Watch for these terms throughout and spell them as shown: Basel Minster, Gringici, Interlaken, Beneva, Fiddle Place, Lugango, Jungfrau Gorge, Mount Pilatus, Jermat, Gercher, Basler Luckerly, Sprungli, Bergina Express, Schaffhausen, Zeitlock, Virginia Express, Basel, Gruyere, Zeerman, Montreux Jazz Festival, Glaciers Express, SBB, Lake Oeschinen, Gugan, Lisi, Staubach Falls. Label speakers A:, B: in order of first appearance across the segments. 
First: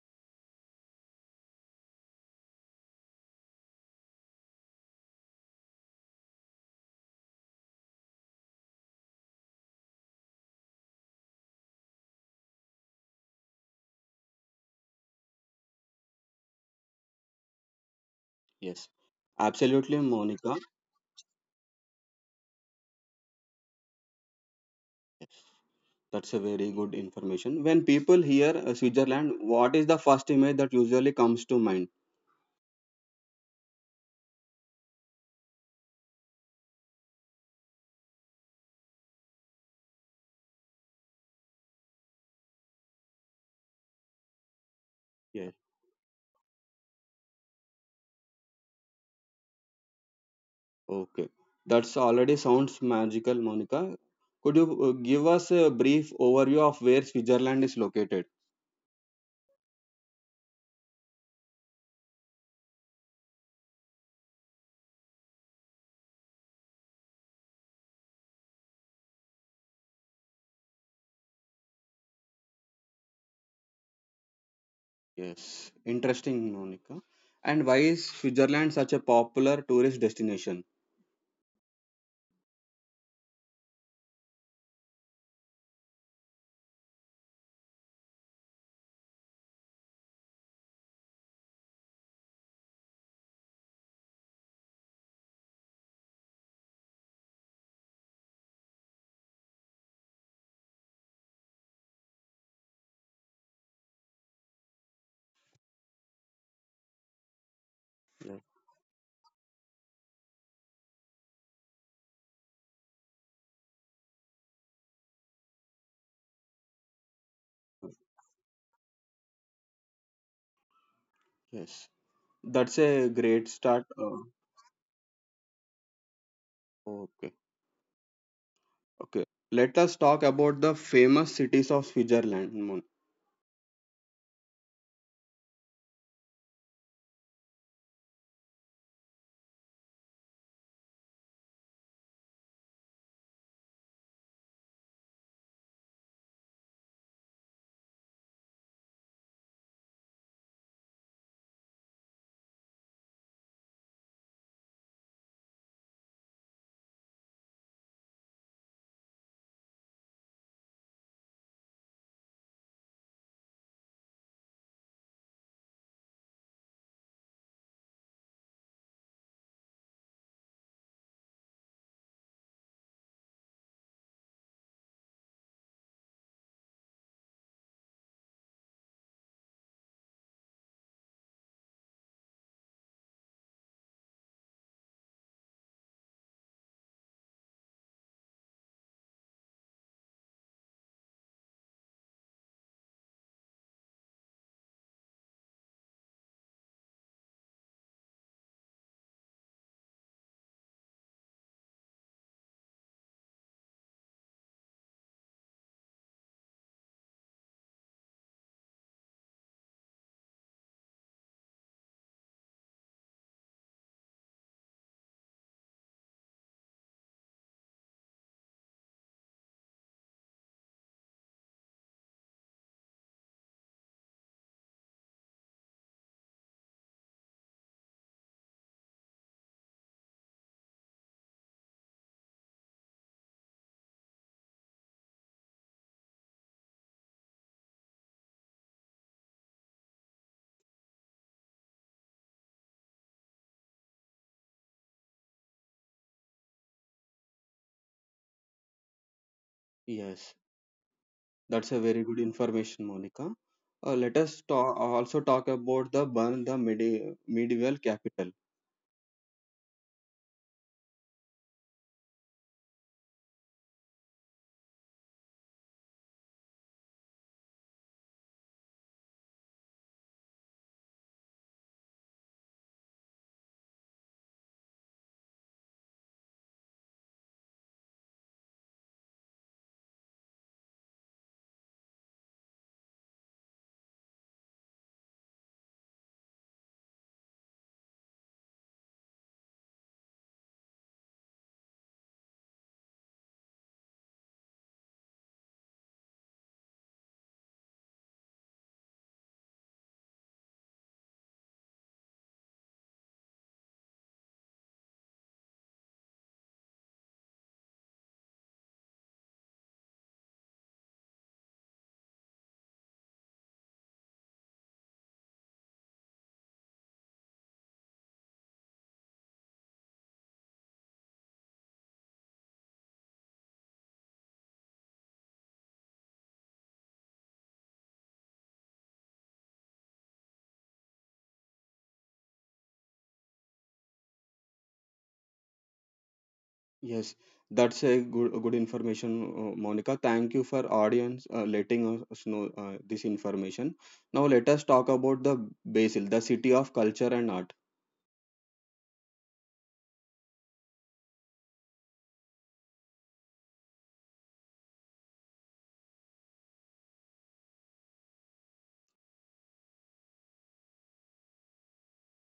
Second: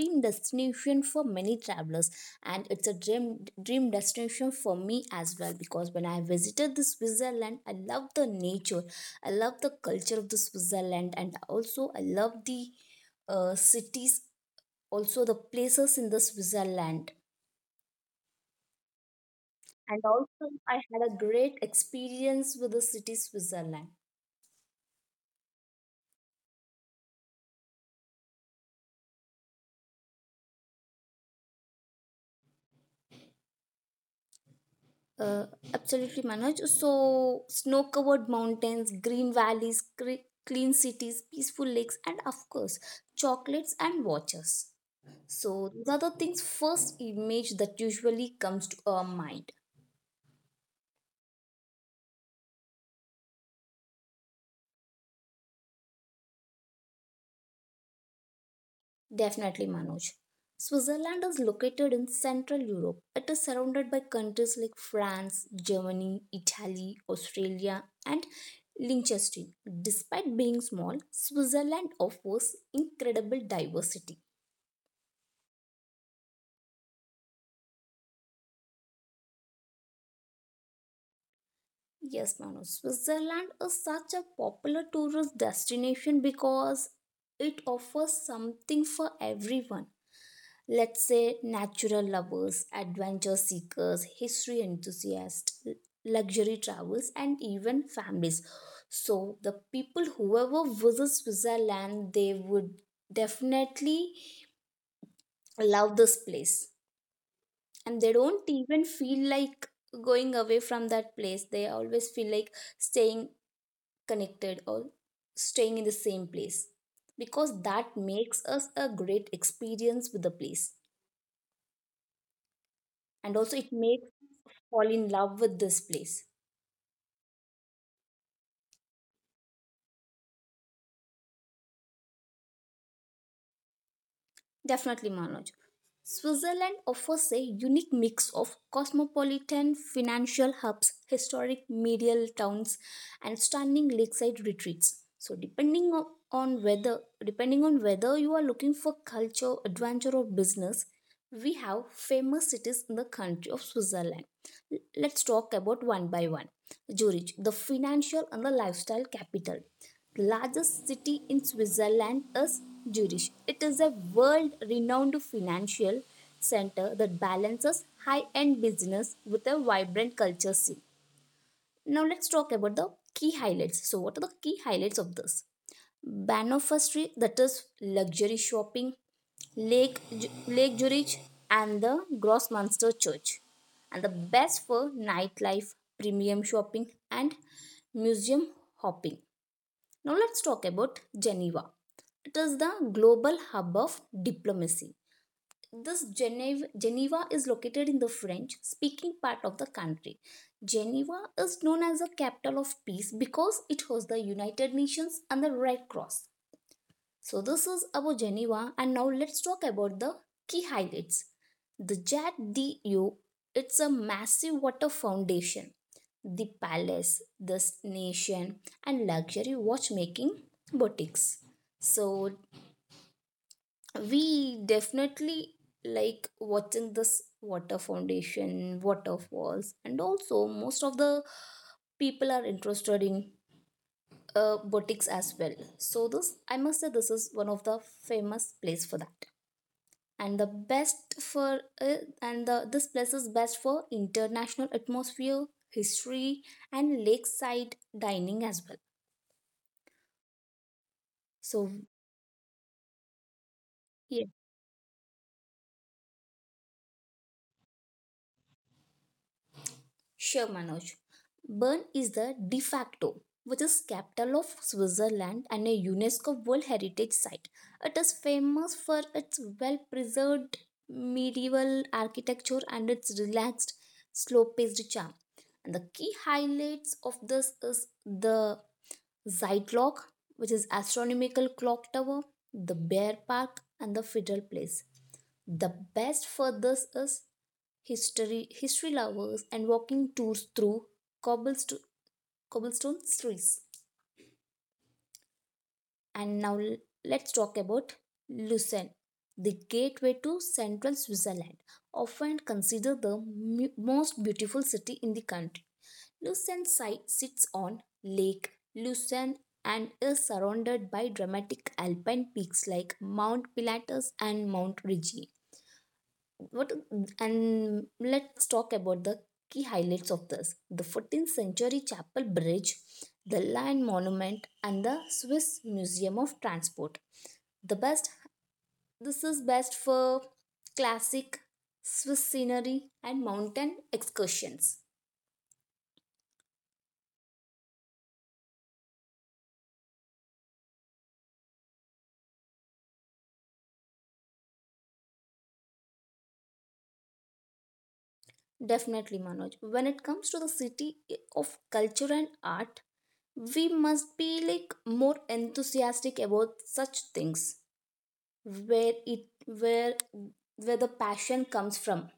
A: dream destination for many travelers, and it's a dream destination for me as well. Because when I visited the Switzerland, I love the nature, I love the culture of the Switzerland, and also I love the cities, also the places in the Switzerland,
B: Yes, absolutely,
A: and also
B: Monica.
A: I had a great experience with the city Switzerland.
B: That's a very good information. When people hear Switzerland, what is the first image that usually comes to mind?
A: uh, Absolutely, Manoj. So snow covered mountains, green valleys, clean cities, peaceful lakes, and of course chocolates and watches. So
B: Yes,
A: these are the things, first image that usually comes to our mind.
B: okay. That's already sounds magical, Monica. Could you give us a brief overview of where Switzerland is located?
A: Definitely, Manoj. Switzerland is located in central Europe. It is surrounded by countries like France, Germany, Italy, Australia, and Liechtenstein. Despite being small, Switzerland offers incredible diversity.
B: Yes, interesting, Monica. And why is Switzerland such a popular tourist destination?
A: Yes, Manu. Switzerland is such a popular tourist destination because it offers something for everyone. Let's say natural lovers, adventure seekers, history enthusiasts, luxury travels, and even families. So the people whoever visits Switzerland, they would definitely love this place. And they
B: Yeah,
A: don't even feel like going away from that place. They always feel like staying connected or staying in the same place, because that makes us a great experience with the place,
B: yes, that's a
A: and
B: great
A: also it
B: start.
A: makes fall in love with this place.
B: Okay, okay. Let us talk about the famous cities of Switzerland.
A: Definitely, Manoj. Switzerland offers a unique mix of cosmopolitan financial hubs, historic medieval towns, and stunning lakeside retreats. So, depending on whether you are looking for culture, adventure, or business, we have famous cities in the country of Switzerland. Let's talk about one by one. Zurich, the financial and the lifestyle capital. The largest city in Switzerland is Zurich. It is a world renowned financial center that balances high end business with a vibrant culture scene. Now let's talk about the key highlights. So what are the key highlights of this? Banoffer, that is luxury shopping, Lake, Lake Zurich and the Grossmünster Church, and the best for nightlife, premium shopping, and museum hopping. Now let's talk about Geneva. It is the global hub of diplomacy. This Geneva is located in the French speaking part of the country. Geneva is known as the capital of peace because it hosts the United Nations and the Red Cross. So this is about Geneva, and now let's talk about the key highlights. The Jad d'Eau, it's a massive water foundation, the palace, the nation, and luxury watchmaking boutiques. So we definitely like watching this water foundation, waterfalls, and also most of the people are interested in boutiques as well. So this, I must say, this is one of the famous place for that. And the best for this place is best for international atmosphere, history, and lakeside dining as well.
B: Yes, that's
A: So
B: a very good information, Monica.
A: yeah,
B: Also talk about the Bern, the medieval capital.
A: sure, Manoj. Bern is the de facto, which is capital of Switzerland and a UNESCO world heritage site. It is famous for its well preserved medieval architecture and its relaxed slow paced charm. And the key highlights of this is the Zeitlock, which is astronomical clock tower, the Bear Park, and the Fiddle Place. The best for this is history, history lovers, and walking tours through cobblestone, cobblestone streets. And now let's talk about Lucerne, the gateway to central Switzerland, often considered the most beautiful city in the country. Sits on Lake Lucerne and is surrounded by dramatic alpine peaks like Mount Pilatus and Mount Rigi. What, and let's talk about the key highlights of this: the 14th century chapel bridge, the Lion Monument, and the Swiss Museum of Transport. The best this is best for classic Swiss scenery and mountain excursions.
B: Yes, that's a good information, Monica. Thank you for audience letting us know this information. Now let us talk about the Basil, the city of culture and art.
A: Definitely, Manoj. When it comes to the city of culture and art, we must be like more enthusiastic about such things where it where the passion comes from.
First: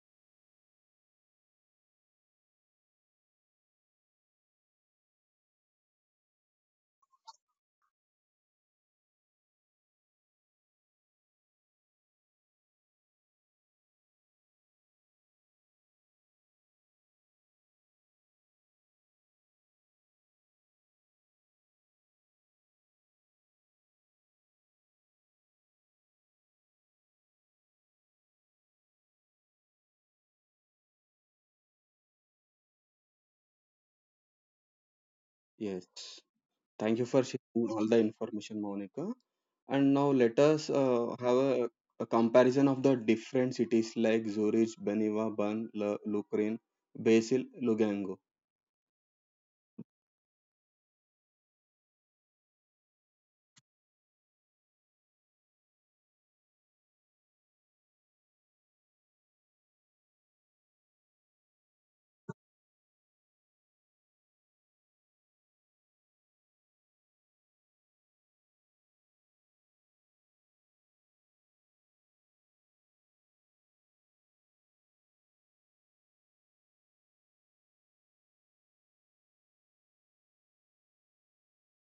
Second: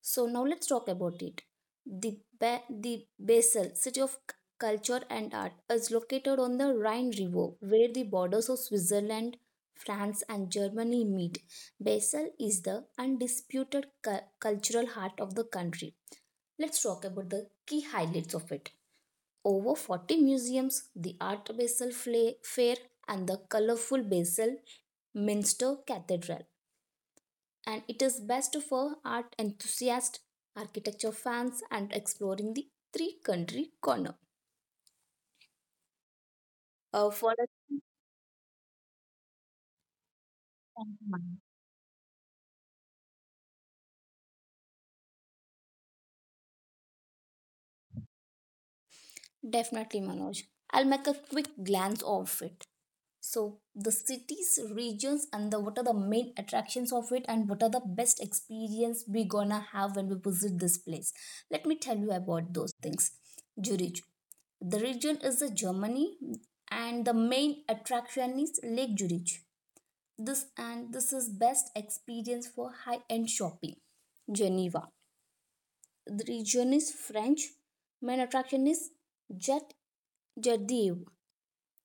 A: So now let's talk about it. The Basel, city of culture and art, is located on the Rhine River, where the borders of Switzerland, France, and Germany meet. Basel is the undisputed cultural heart of the country. Let's talk about the key highlights of it. Over 40 museums, the Art Basel Fair, and the colorful Basel Minster Cathedral. And it is best for art enthusiasts, architecture fans, and exploring the three country corner.
B: Yes, thank you
A: Uh,
B: for
A: for a-
B: sharing all the information, Monica. And now let us have a comparison of the different cities like Zurich, Beneva, Bern, Lucerne, Basel, Lugango.
A: Definitely, Manoj. I'll make a quick glance of it. So the cities, regions, and the what are the main attractions of it, and what are the best experience we gonna have when we visit this place? Let me tell you about those things. Zurich. The region is the Germany, and the main attraction is Lake Zurich. This is best experience for high-end shopping. Geneva. The region is French. Main attraction is Jet Jardieu.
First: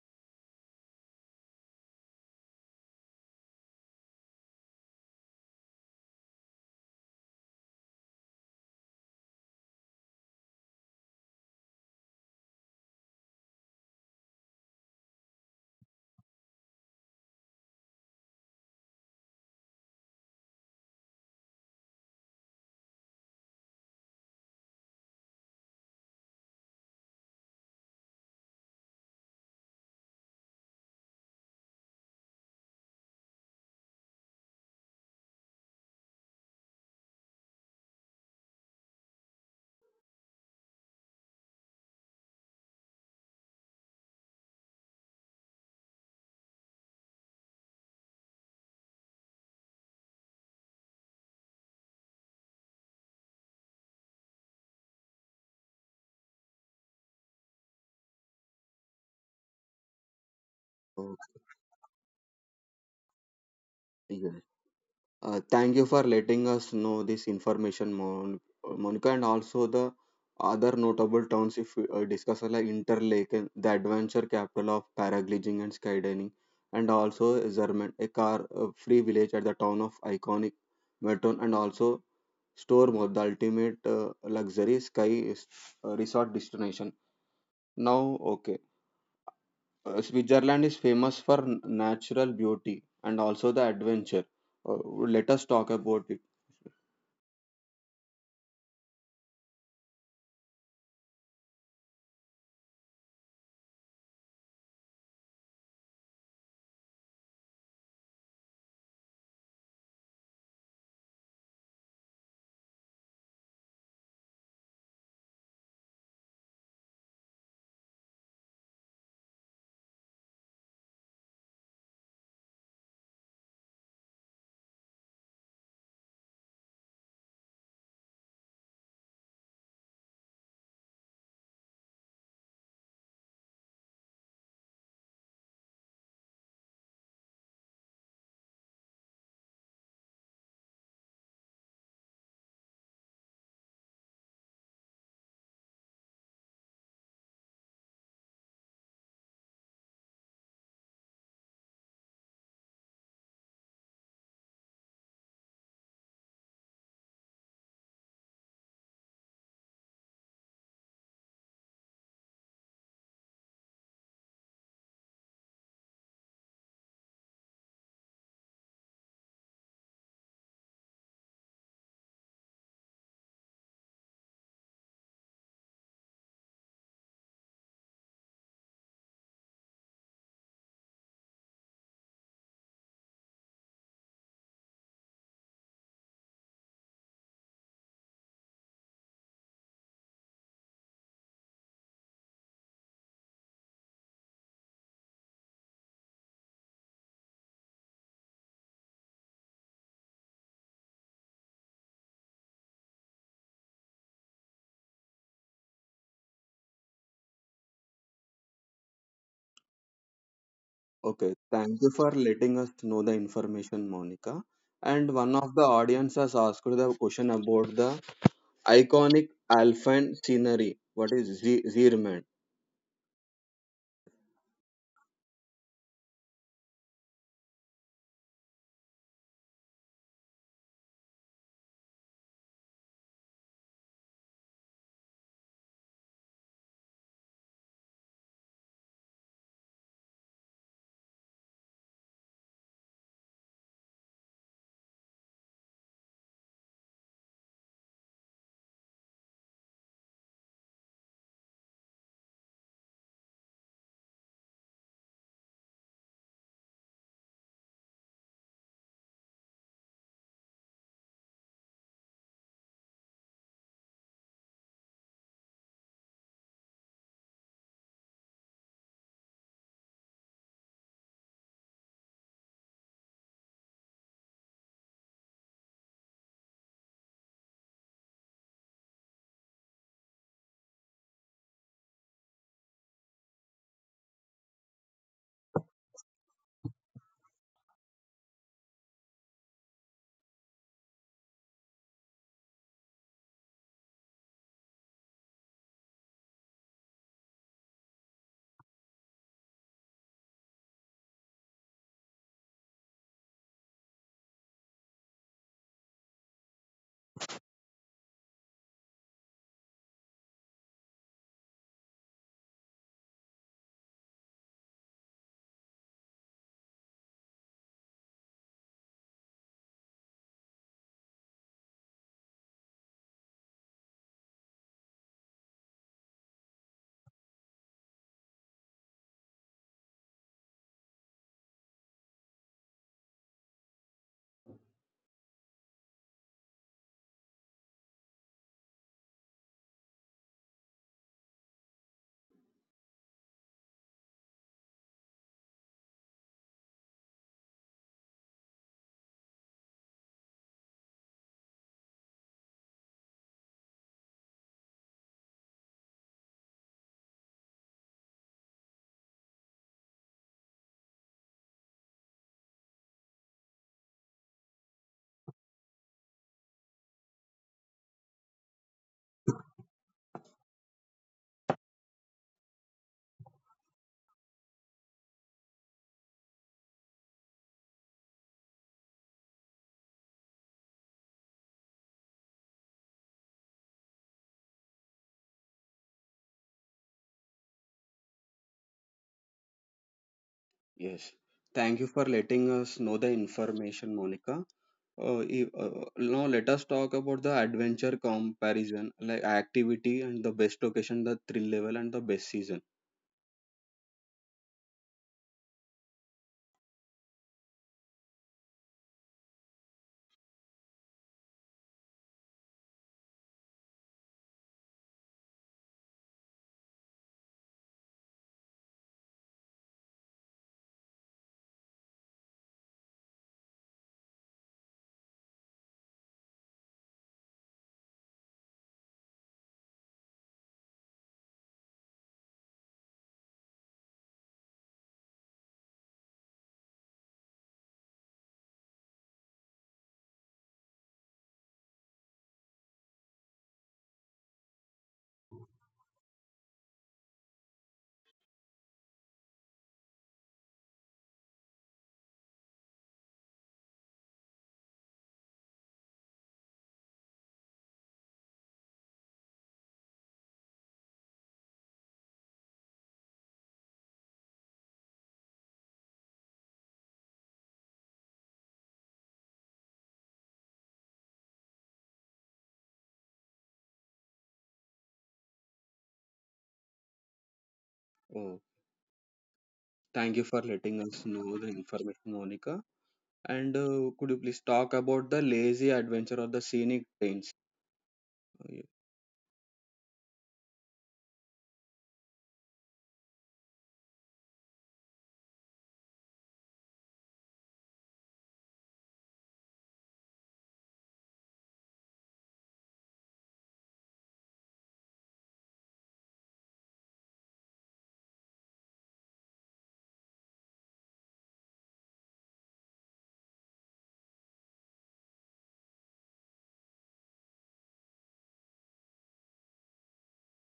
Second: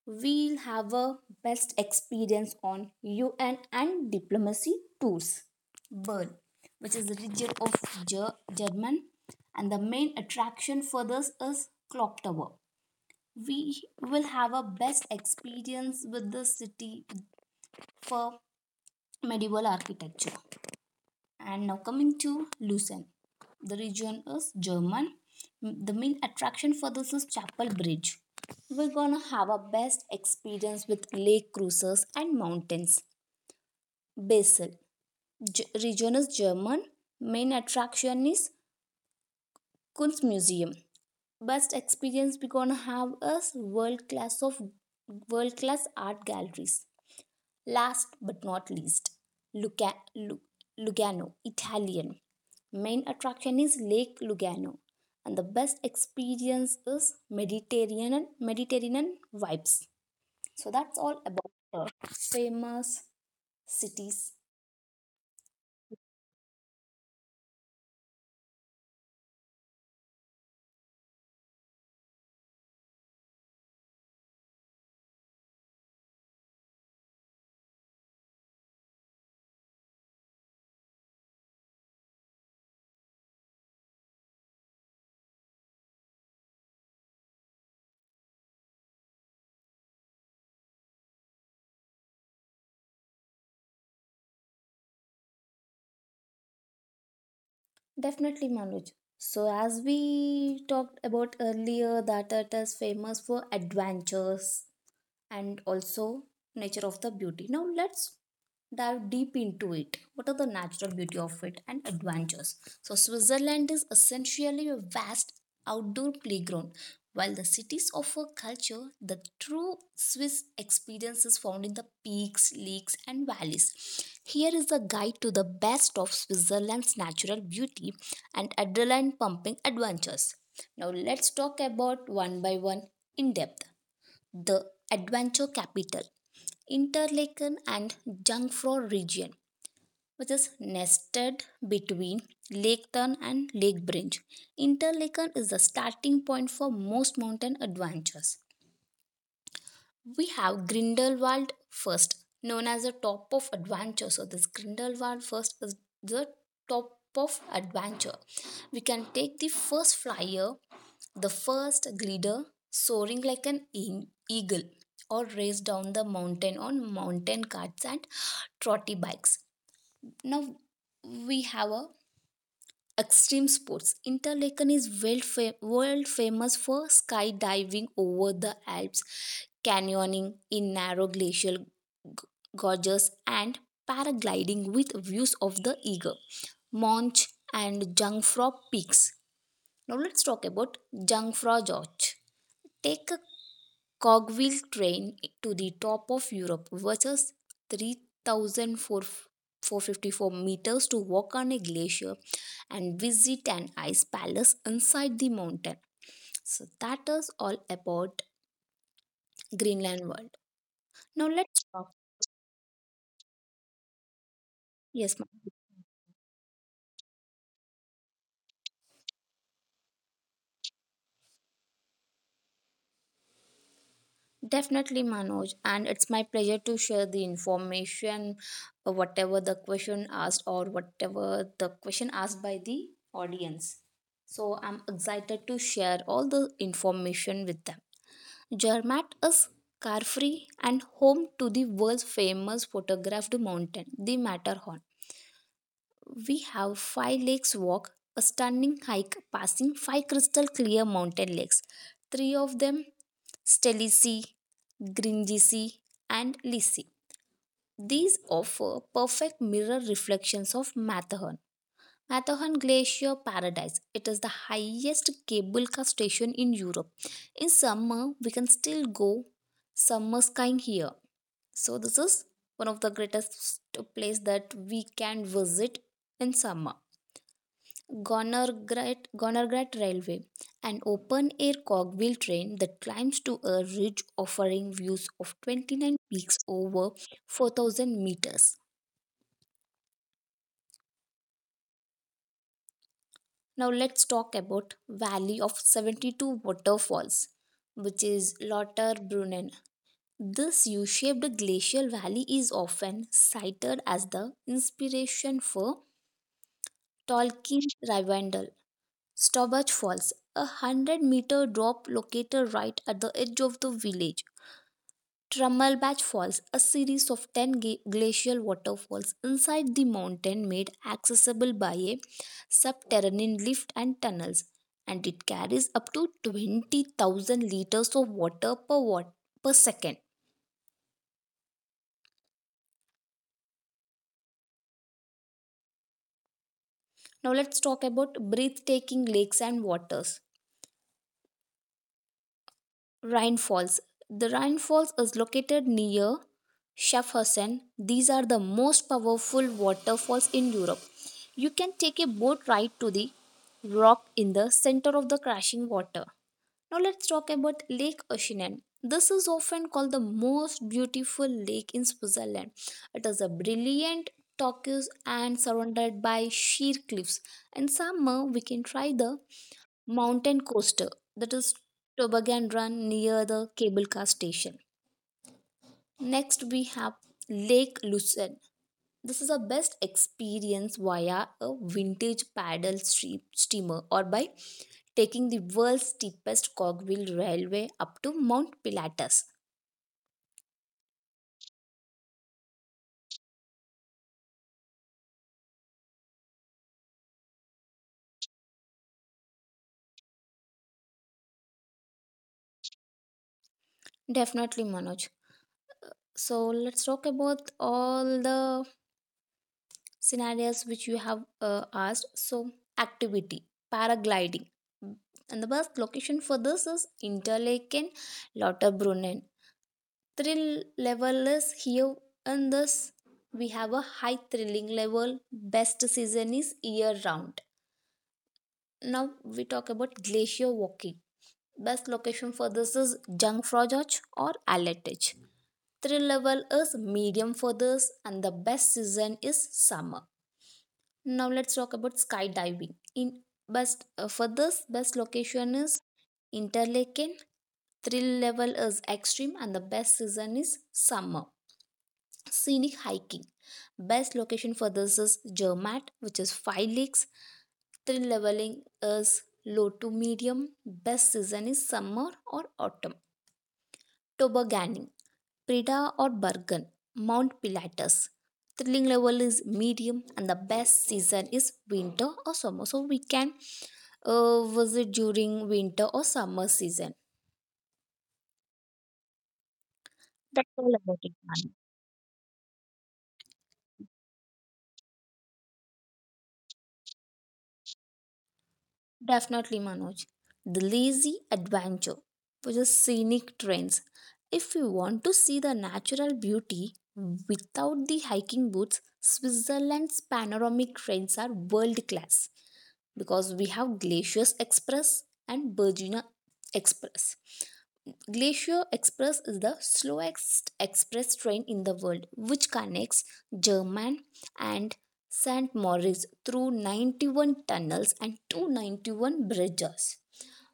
A: We'll have a best experience on UN and diplomacy tours. Bern, which is the region of German, and the main attraction for this is clock tower. We will have a best experience with the city for medieval architecture. And now coming to Lucerne, the region is German. The main attraction for this is Chapel Bridge. We're gonna have our best experience with lake cruises and mountains. Basel, region is German. Main attraction is Kunstmuseum. Best experience we're gonna have is world class art galleries. Last but not least, Luca- Lu- Lugano, Italian. Main attraction is Lake Lugano, and the best experience is Mediterranean vibes. So that's all about the famous cities.
B: Okay. Thank you for letting us know this information, Monica, and also the other notable towns if we discuss are like Interlaken, the adventure capital of paragliding and skydiving, and also Zermatt, a car-free village at the town of iconic Merton, and also Stormore, the ultimate luxury sky resort destination. Now, okay, Switzerland is famous for natural beauty and also the adventure. Uh, Let us talk about it.
A: Definitely, Manoj. So as we talked about earlier, that it is famous for adventures, and also nature of the beauty. Now let's dive deep into it. What are the natural beauty of it and adventures? So Switzerland is essentially a vast outdoor playground. While the cities offer culture, the true Swiss experience is found in the peaks, lakes, and valleys. Here is a guide to the best of Switzerland's natural beauty and adrenaline pumping adventures. Now let's talk about one by one in depth. The adventure capital, Interlaken and Jungfrau region, which is nested between Lake Thun and Lake Brinch. Interlaken is the starting point for most mountain adventures. We have Grindelwald first, known as the top of adventure. So this Grindelwald first is the top of adventure. We can take the first flyer, the first glider, soaring like an eagle, or race down the mountain on mountain carts and trotty bikes. Now we have a extreme sports. Interlaken is world famous for skydiving over the Alps, canyoning in narrow glacial gorges, and paragliding with views of the Eger, Monch, and Jungfrau peaks. Now let's talk about Jungfrau Gorge. Take a cogwheel train to the top of Europe versus three thousand four four fifty four meters to walk on a glacier and visit an ice palace inside the mountain. So that is all about Greenland World. Now
B: Okay,
A: let's
B: thank
A: talk.
B: you for letting us know the information, Monica.
A: Yes,
B: And
A: ma'am.
B: one of the audience has asked the question about the iconic alpine scenery. What is Zeerman?
A: Definitely, Manoj, and it's my pleasure to share the information, whatever the question asked by the audience. So I'm excited to share all the information with them. Zermatt is car-free and home to the world's famous photographed mountain, the Matterhorn. We have 5 lakes walk, a stunning hike passing 5 crystal clear mountain lakes. Three of them: Stelici, Gringici, and Lisi. These offer perfect mirror reflections of Matterhorn. Matterhorn Glacier Paradise. It is the highest cable car station in Europe. In summer, we can still go summer skiing here. So this is one of the greatest place that we can visit in summer. Gonorghat Railway, an open air cogwheel train that climbs to a ridge offering views of 29 peaks over 4,000 meters. Now, let's talk about Valley of 72 Waterfalls, which is Lauterbrunnen. This U shaped glacial valley is often cited as the inspiration for Tolkien's Rivendell. Staubach Falls, a 100-meter drop located right at the edge of the village. Trummelbach Falls, a series of 10 glacial waterfalls inside the mountain made accessible by a subterranean lift and tunnels, and it carries up to 20,000 liters of water per, wat- per second. Now, let's talk about breathtaking lakes and waters. Rhine Falls. The Rhine Falls is located near Schaffhausen. These are the most powerful waterfalls in Europe. You can take a boat ride to the rock in the center of the crashing water. Now let's talk about Lake Oeschinen. This is often called the most beautiful lake in Switzerland. It is a brilliant turquoise and surrounded by sheer cliffs. In summer, we can try the mountain coaster that is toboggan run near the cable car station. Next we have Lake Lucerne. This is the best experience via a vintage steamer or by taking the world's steepest cogwheel railway up to Mount Pilatus.
B: Yes. Thank you for letting us know the information, Monica. Uh, i- uh, Now let us talk about the adventure comparison, like activity and the best location, the thrill level, and the best season.
A: Definitely, Manoj. So let's talk about all the scenarios which you have asked. So, activity: paragliding. Mm, and the best location for this is Interlaken, Lauterbrunnen. Thrill level is here. In this we have a high thrilling level. Best season is year round. Now we talk about glacier walking. Best location for this is Jungfraujoch or Alletich. Thrill level is medium for this, and the best season is summer. Now let's talk about skydiving. In best, for this best location is Interlaken. Thrill level is extreme and the best season is summer. Scenic hiking. Best location for this is Jermat, which is 5 leagues. Thrill leveling is low to medium. Best season is summer or autumn. Tobogganing, Preda or Bergen, Mount Pilatus. Thrilling level is medium and the best season is winter or summer. So we can visit during winter or summer season.
B: Oh, thank you for
A: That's all
B: letting
A: about
B: us
A: it,
B: know the
A: Manu.
B: information, Monica. And could you please talk about the lazy adventure or the scenic trains? Y-
A: Definitely, Manoj. The lazy adventure, which is scenic trains. If you want to see the natural beauty without the hiking boots, Switzerland's panoramic trains are world class because we have Glaciers Express and Bergina Express. Glacier Express is the slowest express train in the world, which connects German and St. Moritz through 91 tunnels and 291 bridges.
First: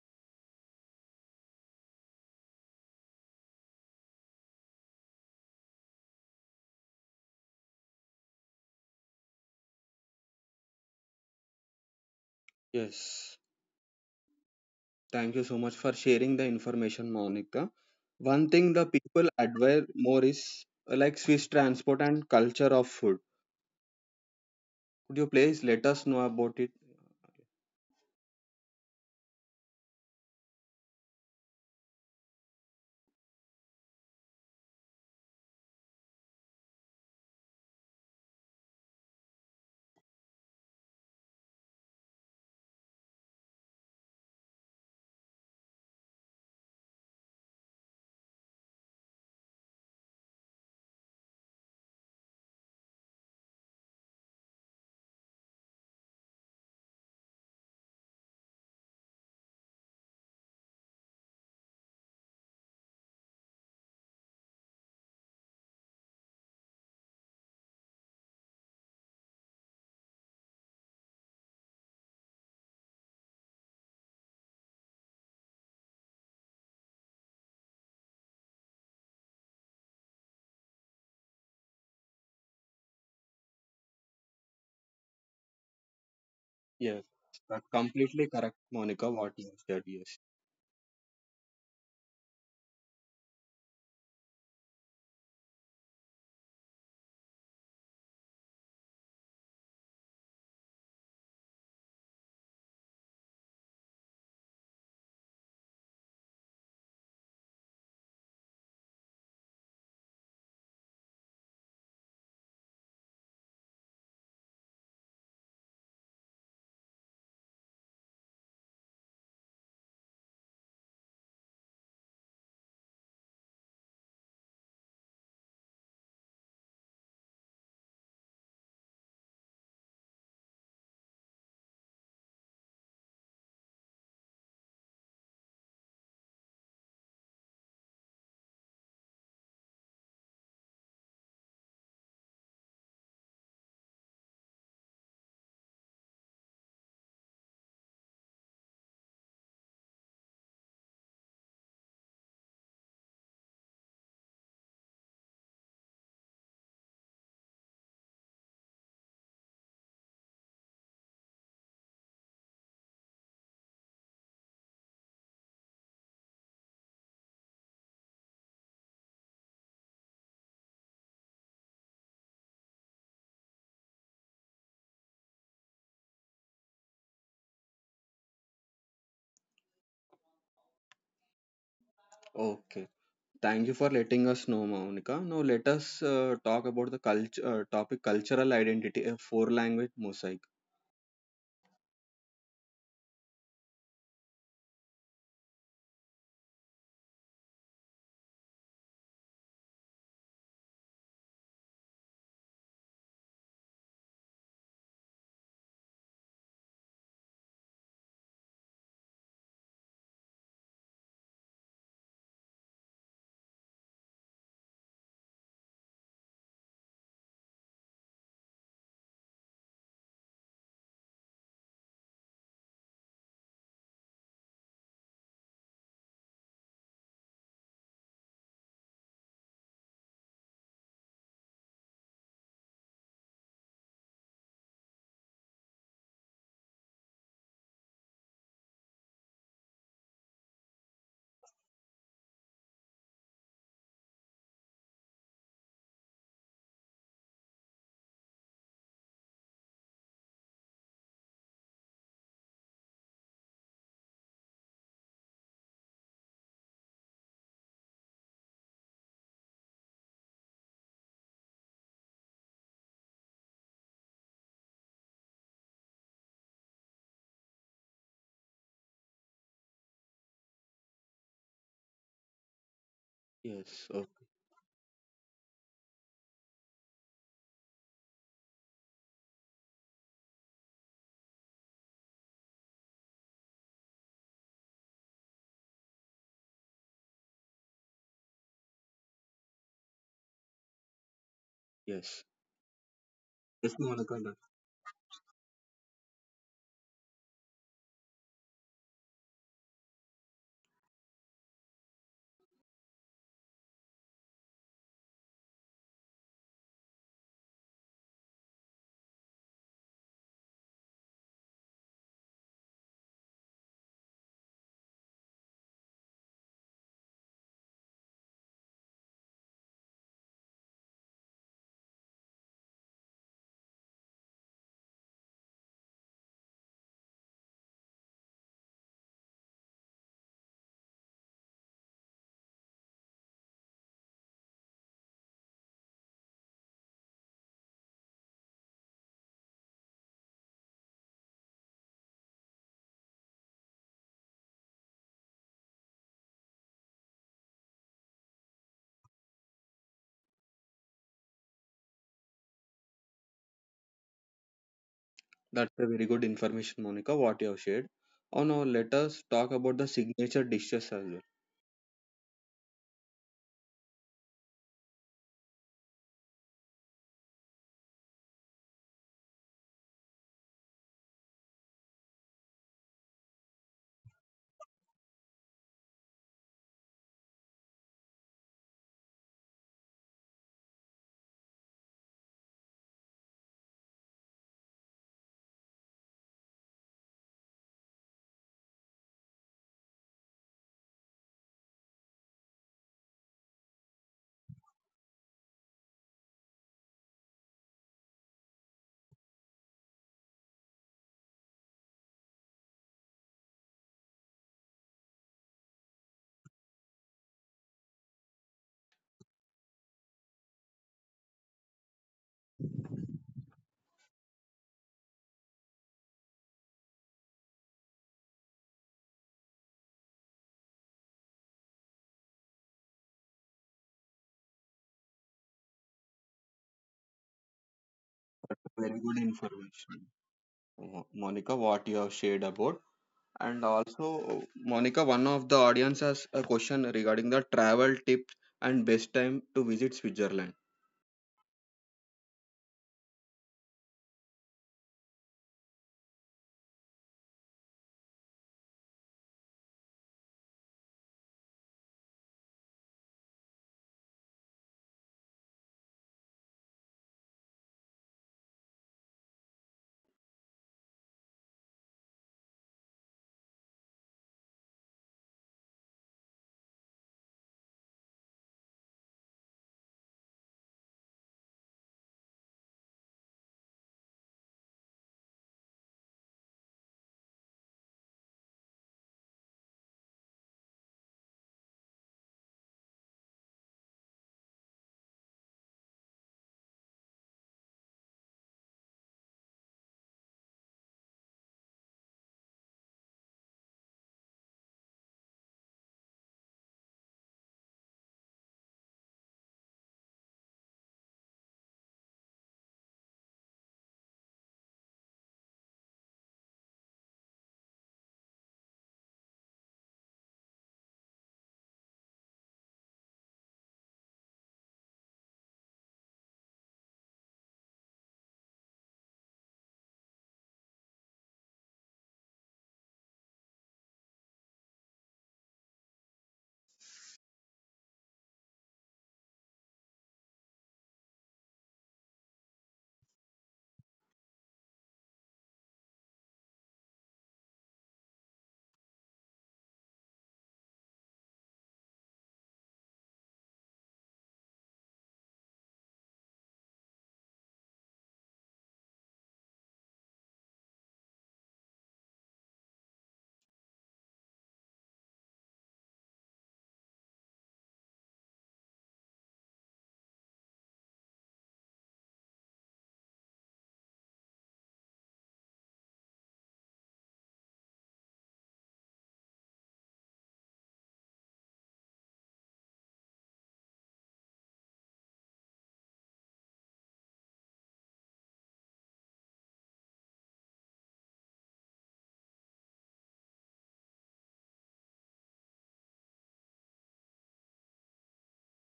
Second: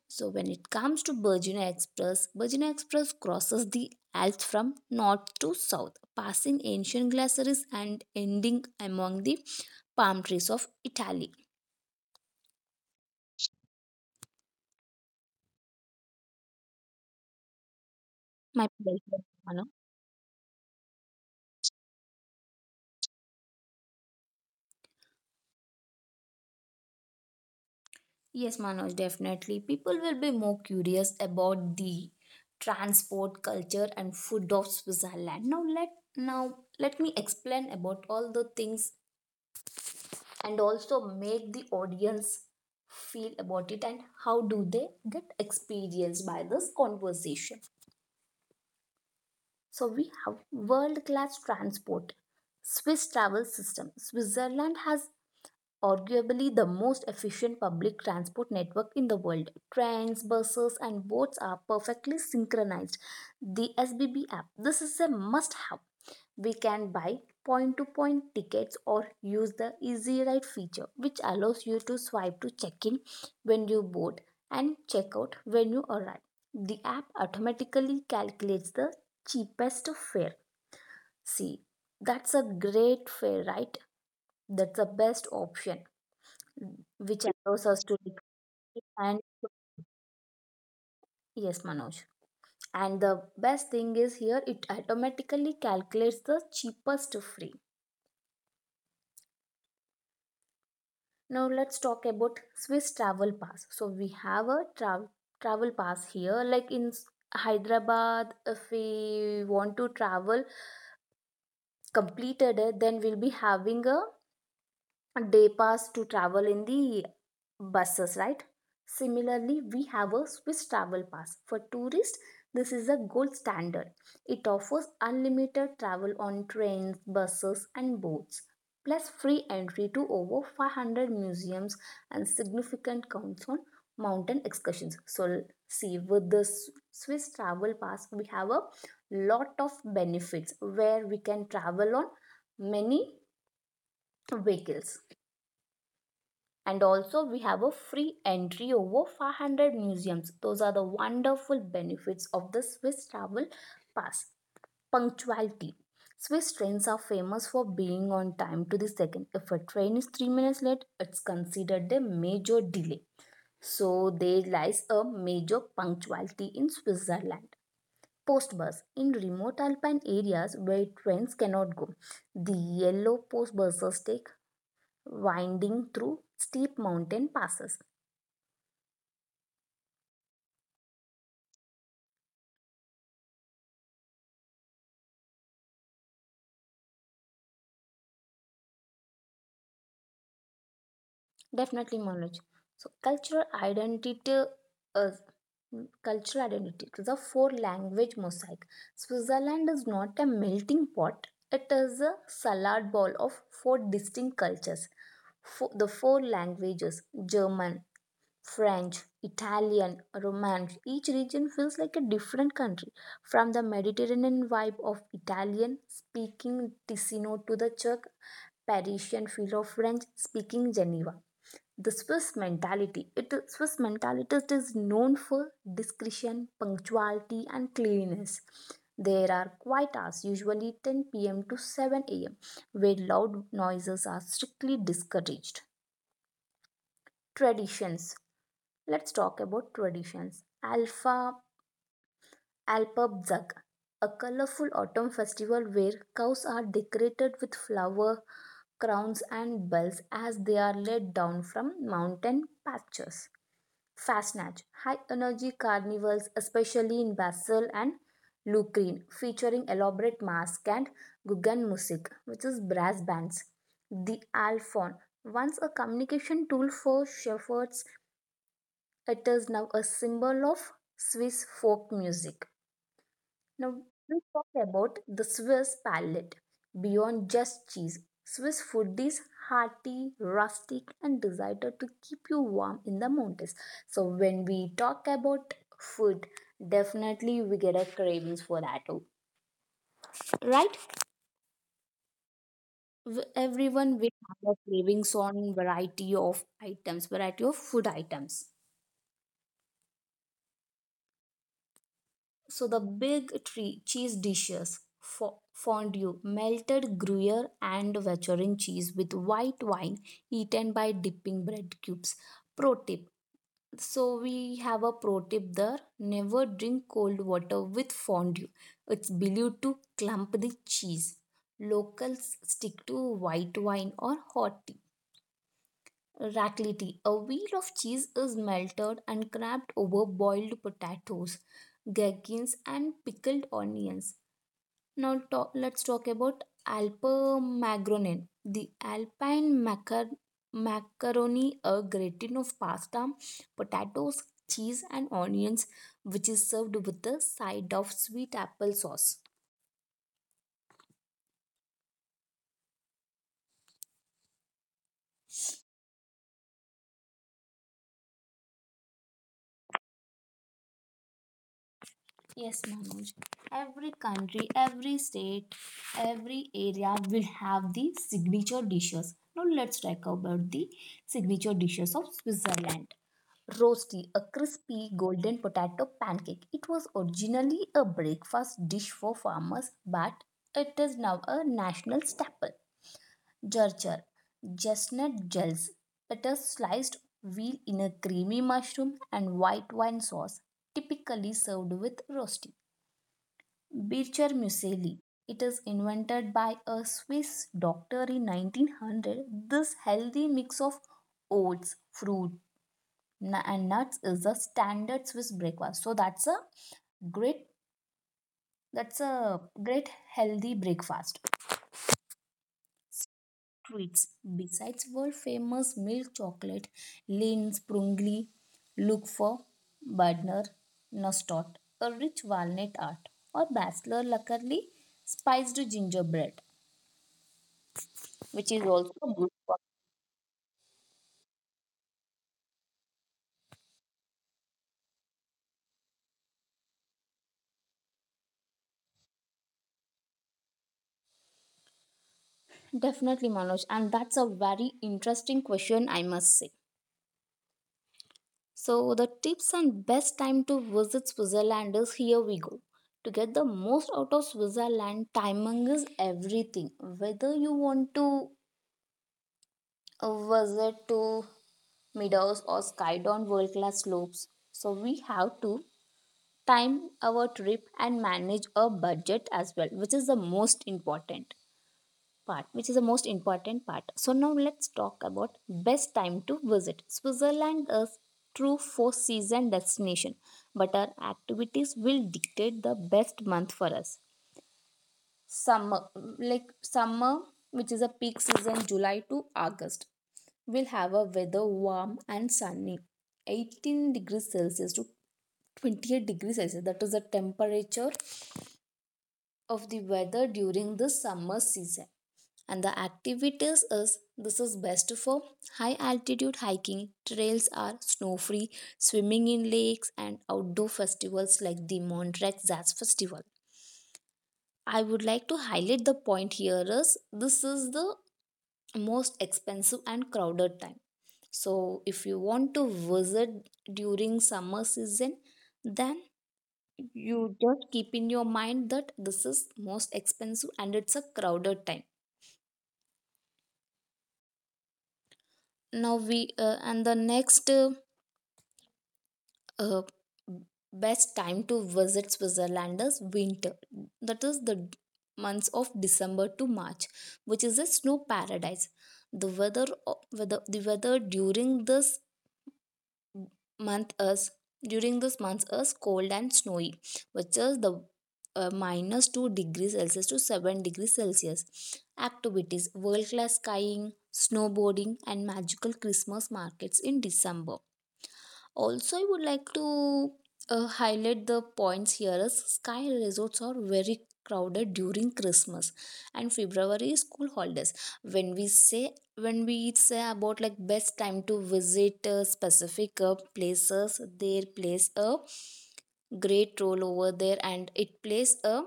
A: So, when it comes to Virginia Express, Virginia Express crosses the Alps from north to south, passing ancient glaciers and ending among the palm trees of Italy.
B: Yes. Thank you so much for sharing the information, Monica. One
A: My
B: thing the
A: pleasure.
B: people admire more is like Swiss transport and culture of food. Could you please let us know about it?
A: Yes, Manoj, definitely. People will be more curious about the transport culture and food of Switzerland. Now let me explain about all the things and also make the audience feel about it and how do they get experienced by this conversation. So we have world class transport. Swiss travel system. Switzerland has arguably the most efficient public transport network in the world. Trains, buses, and boats are perfectly synchronized. The SBB app. This is a must have. We can buy point to point tickets or use the Easy Ride feature, which allows you to swipe to check in when you board and check out when you arrive. The app automatically calculates the cheapest fare. See, that's a great fare, right? That's the best option. Mm,
B: Yes.
A: which allows
B: That's
A: us to
B: completely correct,
A: recreate.
B: Monica,
A: And
B: what you said. Yes.
A: yes, Manoj, and the best thing is here, it automatically calculates the cheapest free. Now let's talk about Swiss travel pass. So we have a travel pass here, like in Hyderabad. If we want to travel completed, then we'll be having a day pass to travel in the buses, right? Similarly, we have a Swiss travel pass. For tourists, this is a gold standard. It offers unlimited travel on trains, buses, and boats, plus free entry to over 500 museums and significant counts on mountain excursions. So, see, with the Swiss travel pass, we have a lot of benefits where we can travel on many vehicles, and also we have a free entry over 500 museums. Those are the wonderful benefits of the Swiss travel pass. Punctuality. Swiss trains are famous for being on time to the second. If a train is 3 minutes late, it's considered a major delay. So there lies a major punctuality in Switzerland. Post bus. In remote alpine areas where trains cannot go, the yellow post buses take winding through steep mountain passes.
B: Okay. Thank you for letting us know, Monica. Now let us talk about the culture topic cultural identity, a four language mosaic.
A: Definitely, Manoj. So, cultural identity, uh, cultural identity is a four language mosaic. Switzerland is not a melting pot, it is a salad bowl of four distinct cultures. The four languages: German, French, Italian, Romance. Each region feels like a different country, from the Mediterranean vibe of Italian speaking Ticino to the Czech Parisian feel of French speaking Geneva. The Swiss mentality. It Swiss mentality is known for discretion, punctuality, and cleanliness. There are quiet hours, usually 10 p.m. to 7 a.m., where loud noises are strictly discouraged. Traditions. Let's talk about traditions. Alpha Alpabzak, a colorful autumn festival where cows are decorated with flower crowns and bells as they are let down from mountain pastures. Fastnatch, high energy carnivals, especially in Basil and Lucrene, featuring elaborate masks and Gugan music, which is brass bands. The Alphorn, once a communication tool for shepherds, it is now a symbol of Swiss folk music. Now,
B: Yes.
A: we
B: Okay.
A: talk about the Swiss palate. Beyond just cheese, Swiss food is hearty, rustic, and desired to keep you warm in the mountains. So, when we talk about food, definitely we get a cravings for that, oh, right?
B: Yes. Yes,
A: Everyone will
B: Monica.
A: have a cravings on variety of items, variety of food items. So the big tree cheese dishes: fondue, melted Gruyere and Veteran cheese with white wine, eaten by dipping bread cubes. Pro tip. So we have a pro tip there. Never drink cold water with fondue. It's believed to clump the cheese. Locals stick to white wine or hot tea. Raclette. A wheel of cheese is melted and crapped over boiled potatoes, gherkins, and pickled onions. Now let's talk about Alpemagronen. The Alpine macaroni, a gratin of pasta, potatoes, cheese, and onions, which is served with a side of sweet apple sauce.
B: That's a very good information, Monica, what you have shared. Oh, now let us talk about the signature dishes as well.
A: Yes, Manoj. Every country, every state, every area will have the signature dishes. Now let's talk about the signature dishes of Switzerland. Rosti, a crispy golden potato pancake. It was originally a breakfast dish for farmers, but it is now a national staple. Gercher, chestnut gels. It is sliced veal in a creamy mushroom and white wine sauce, typically served with rosti. Bircher muesli. It is invented by a Swiss doctor in 1900. This healthy mix of oats, fruit, and nuts is the standard Swiss breakfast. So great that's a great healthy breakfast. Treats besides world famous milk chocolate, Lindt Sprungli. Look for Badner, Nostot, a rich walnut art, or Basler Luckerly spiced gingerbread, which is
B: That's a
A: also
B: very good
A: good for.
B: information, Monica, what you have shared about. And also, Monica, one of the audience has a question regarding the travel tips and best time to visit Switzerland.
A: Definitely, Manoj, and that's a very interesting question, I must say. So the tips and best time to visit Switzerland is here we go. To get the most out of Switzerland, timing is everything, whether you want to visit to meadows or skyd on world class slopes. So we have to time our trip and manage a budget as well, which is the most important part. So now let's talk about best time to visit Switzerland, is true four season destination, but our activities will dictate the best month for us. Summer, like summer, which is a peak season, July to August, will have a weather warm and sunny, 18 degrees Celsius to 28 degrees Celsius, that is the temperature of the weather during the summer season. And the activities is, this is best for high altitude hiking, trails are snow free, swimming in lakes, and outdoor festivals like the Montreux Jazz Festival. I would like to highlight the point here is this is the most expensive and crowded time. So if you want to visit during summer season, then you just keep in your mind that this is most expensive and it's a crowded time. Now we and the next uh, best time to visit Switzerland is winter, that is the months of December to March, which is a snow paradise. The weather during this month is cold and snowy, which is the minus 2 degrees Celsius to 7 degrees Celsius. Activities: world class skiing, snowboarding, and magical Christmas markets in December. Also, I would like to highlight the points here, as sky resorts are very crowded during Christmas and February school holidays. When we say about, like, best time to visit specific places, their place a great role over there, and it plays a,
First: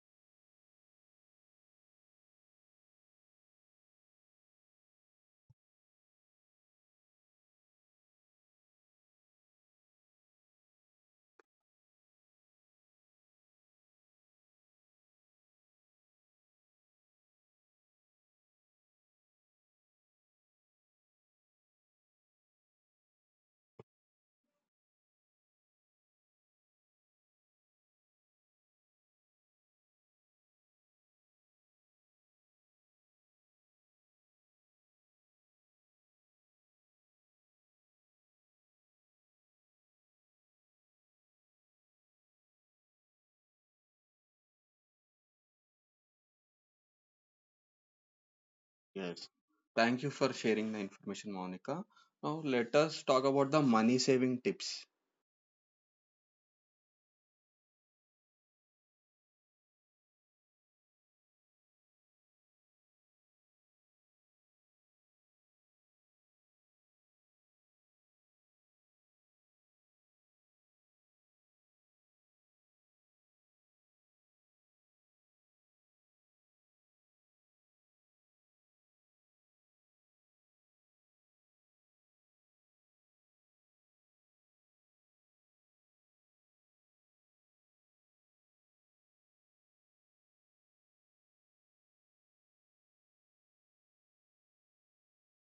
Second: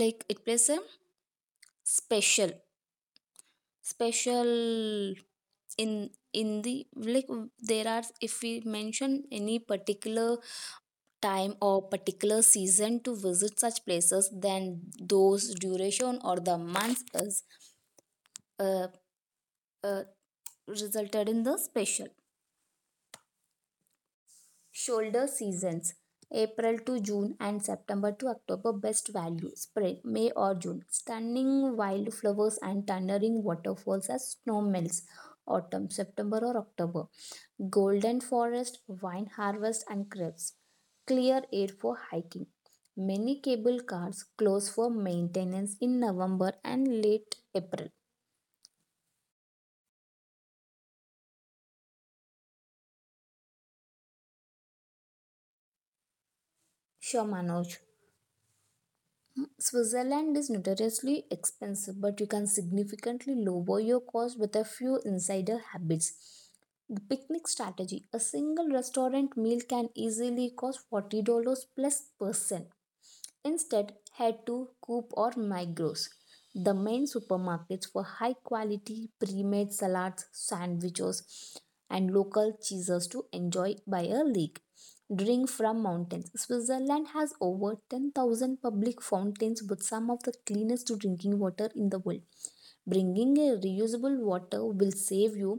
A: like it plays a special, special in the, like, there are, if we mention any particular time or particular season to visit such places, then those duration or the months is uh, uh, resulted in the special. Shoulder seasons April to June and September to October. Best value spring May or June. Stunning wildflowers and thundering waterfalls as snow melts. Autumn September or October. Golden forest, wine harvest, and crepes. Clear air for hiking. Many cable cars close for maintenance in November and late April.
B: Yes. Thank you for sharing the information, Monica. Now, let us talk about the money saving tips.
A: Sure, Manoj. Switzerland is notoriously expensive, but you can significantly lower your cost with a few insider habits. The picnic strategy, a single restaurant meal can easily cost $40 plus person. Instead, head to Coop or Migros, the main supermarkets for high quality pre made salads, sandwiches, and local cheeses to enjoy by a lake. Drink from mountains. Switzerland has over 10,000 public fountains with some of the cleanest drinking water in the world. Bringing a reusable water will save you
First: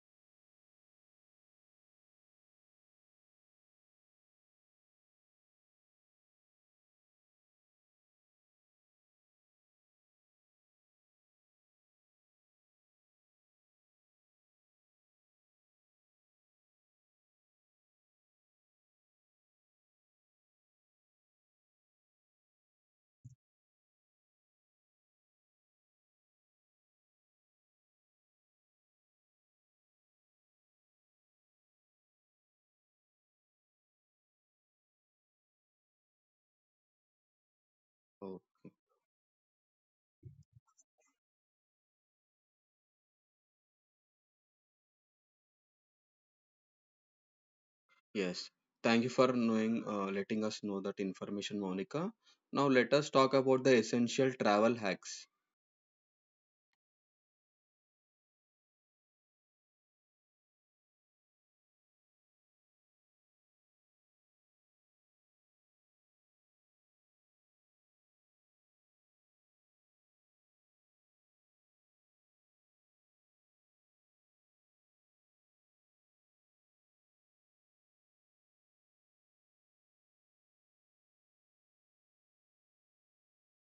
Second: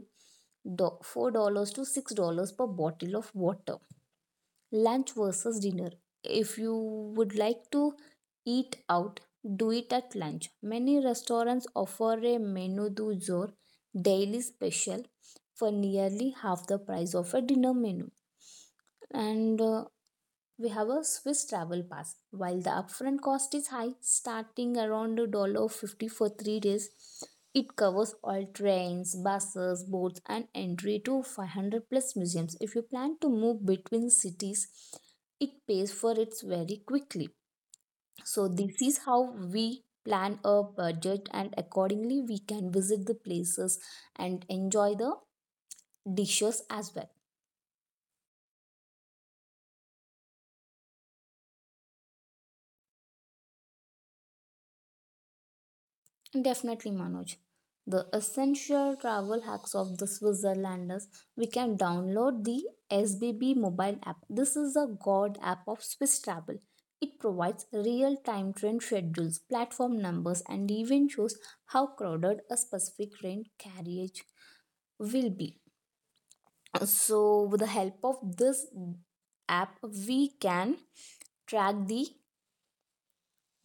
A: $4 to $6 per bottle of water. Lunch versus dinner. If you would like to eat out, do it at lunch. Many restaurants offer a menu du jour, daily special, for nearly half the price of a dinner menu. And we have a Swiss travel pass. While the upfront cost is high, starting around $1.50 for 3 days, it covers all trains, buses, boats, and entry to 500 plus museums. If you plan to move between cities, it pays for it very quickly.
B: So,
A: So, this is how we plan a budget, and accordingly, we can visit the places and enjoy the dishes as well.
B: yes. Thank you for knowing, letting us know that information, Monica. Now let us talk about the essential travel hacks.
A: Definitely, Manoj. The essential travel hacks of the Switzerlanders. We can download the SBB mobile app. This is a god app of Swiss travel. It provides real time train schedules, platform numbers, and even shows how crowded a specific train carriage will be. So, with the help of this app, we can track the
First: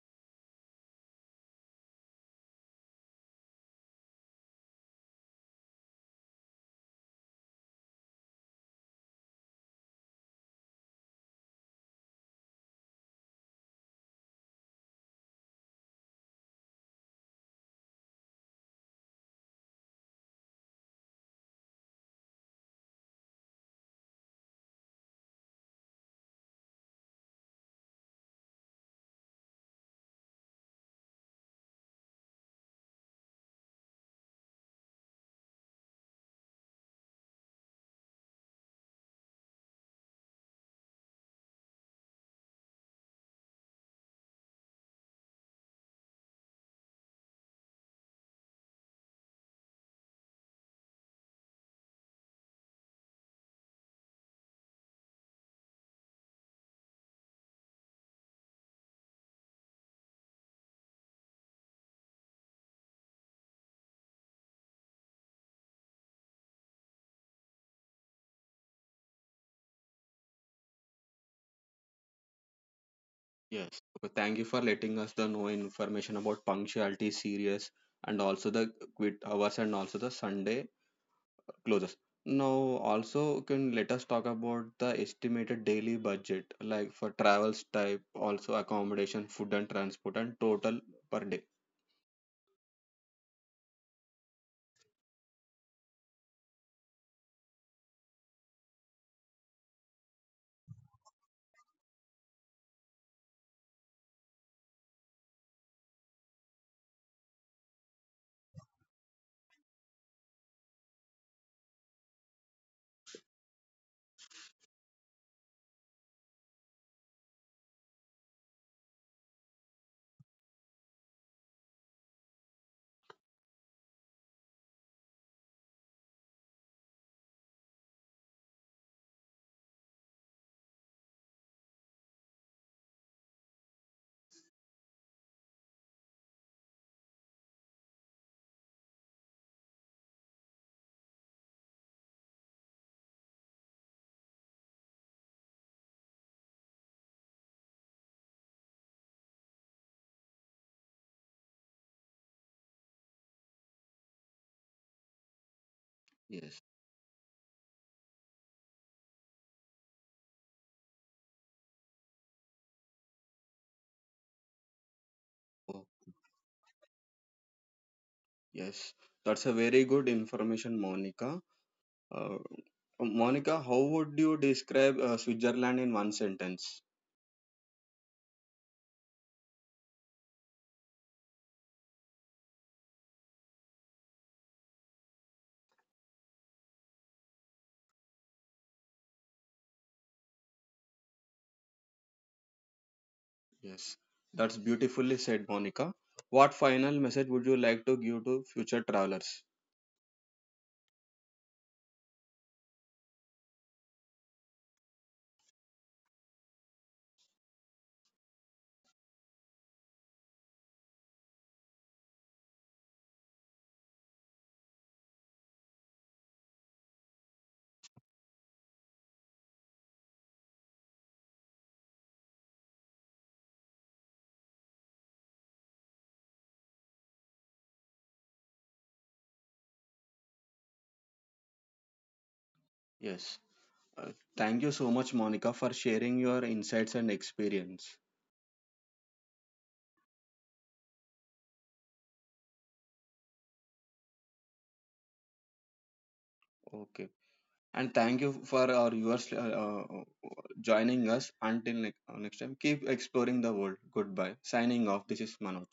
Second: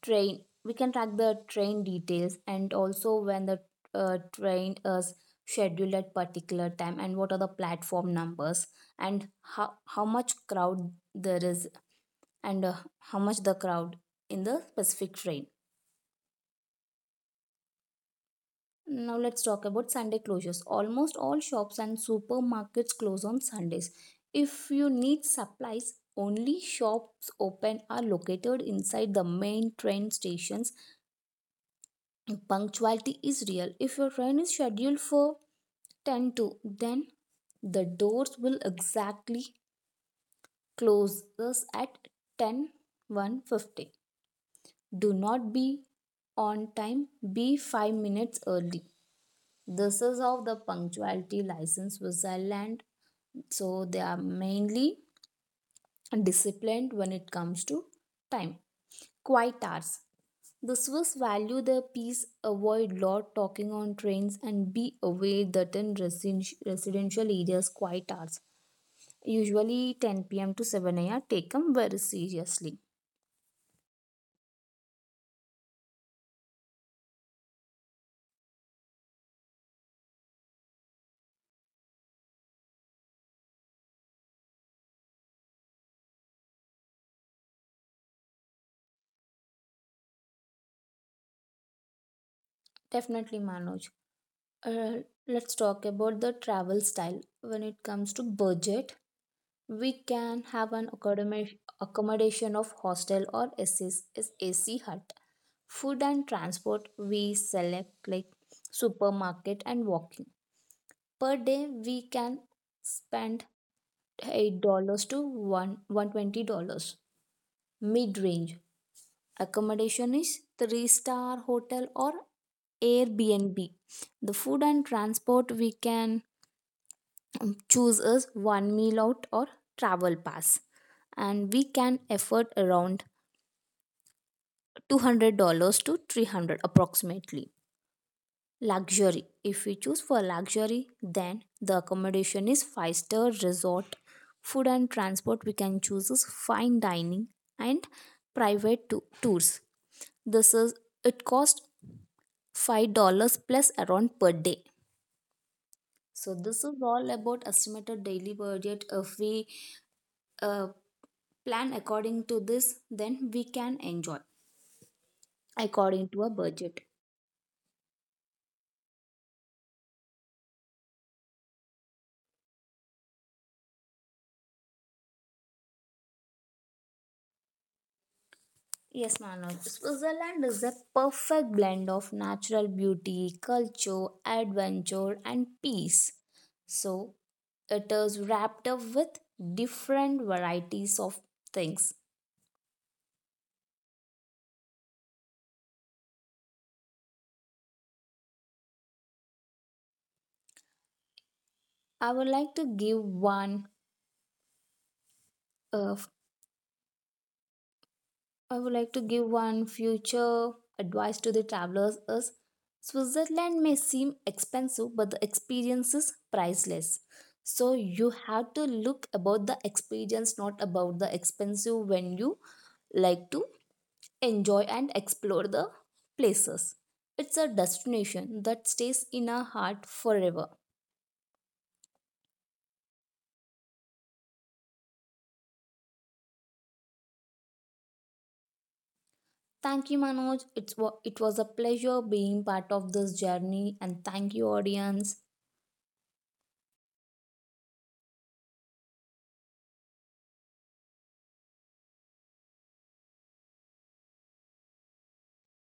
A: train we can track the train details and also when the train is scheduled at particular time, and what are the platform numbers, and how much crowd there is, and how much the crowd in the specific train. Now let's talk about Sunday closures. Almost all shops and supermarkets close on Sundays. If you need supplies, only shops open are located inside the main train stations. Punctuality is real. If your train is scheduled for 10 to, then the doors will exactly close us at ten one fifty. Do not be on time, be 5 minutes early. This is how the punctuality license Switzerland. So they are mainly disciplined when it comes to time. Quiet hours. The Swiss value their peace, avoid loud talking on trains, and be away certain residential areas quiet hours. Usually 10 p.m. to 7 a.m. taken very seriously.
B: Yes. Okay, thank you for letting us the know information about punctuality, serious, and also the quit hours and also the Sunday closes. Now also can let us talk about the estimated daily budget, like for travels type, also accommodation, food and transport, and total per day.
A: Definitely, Manoj. Uh, let's talk about the travel style. When it comes to budget, we can have an accommodation of hostel or SS AC hut. Food and transport, we select like supermarket and walking. Per day we can spend $8 to one $120. Mid range accommodation is 3-star hotel or Airbnb. The food and transport we can choose as one meal out or travel pass, and we can afford around $200 to 300 approximately. Luxury. If we choose for luxury, then the accommodation is five-star resort. Food and transport we can choose is fine dining and private tours. This is, it costs $5 plus around per day. So
B: Yes.
A: this is all about estimated daily budget. If we uh, plan according to this, then we can enjoy
B: Oh,
A: according to a budget.
B: yes. That's a very good information, Monica. Uh, Monica, how would you describe Switzerland in one sentence?
A: Yes, Manoj. Switzerland is a perfect blend of natural beauty, culture, adventure, and peace. So, it is wrapped up with different varieties of things.
B: Yes, that's beautifully said, Monica. What final message would you like to give to future travelers?
A: I would like to give one uh, I would like to give one future advice to the travelers is Switzerland may seem expensive, but the experience is priceless. So you have to look about the experience, not about the expensive when you like to enjoy and explore the places. It's a destination that stays in our heart forever.
B: Yes, uh, thank you so much, Monica, for sharing your insights and experience.
A: Thank you, Manoj. It was a pleasure being part of this journey, and thank you, audience.
B: Okay, and thank you for our viewers joining us. Until next time, keep exploring the world. Goodbye. Signing off. This is Manoj.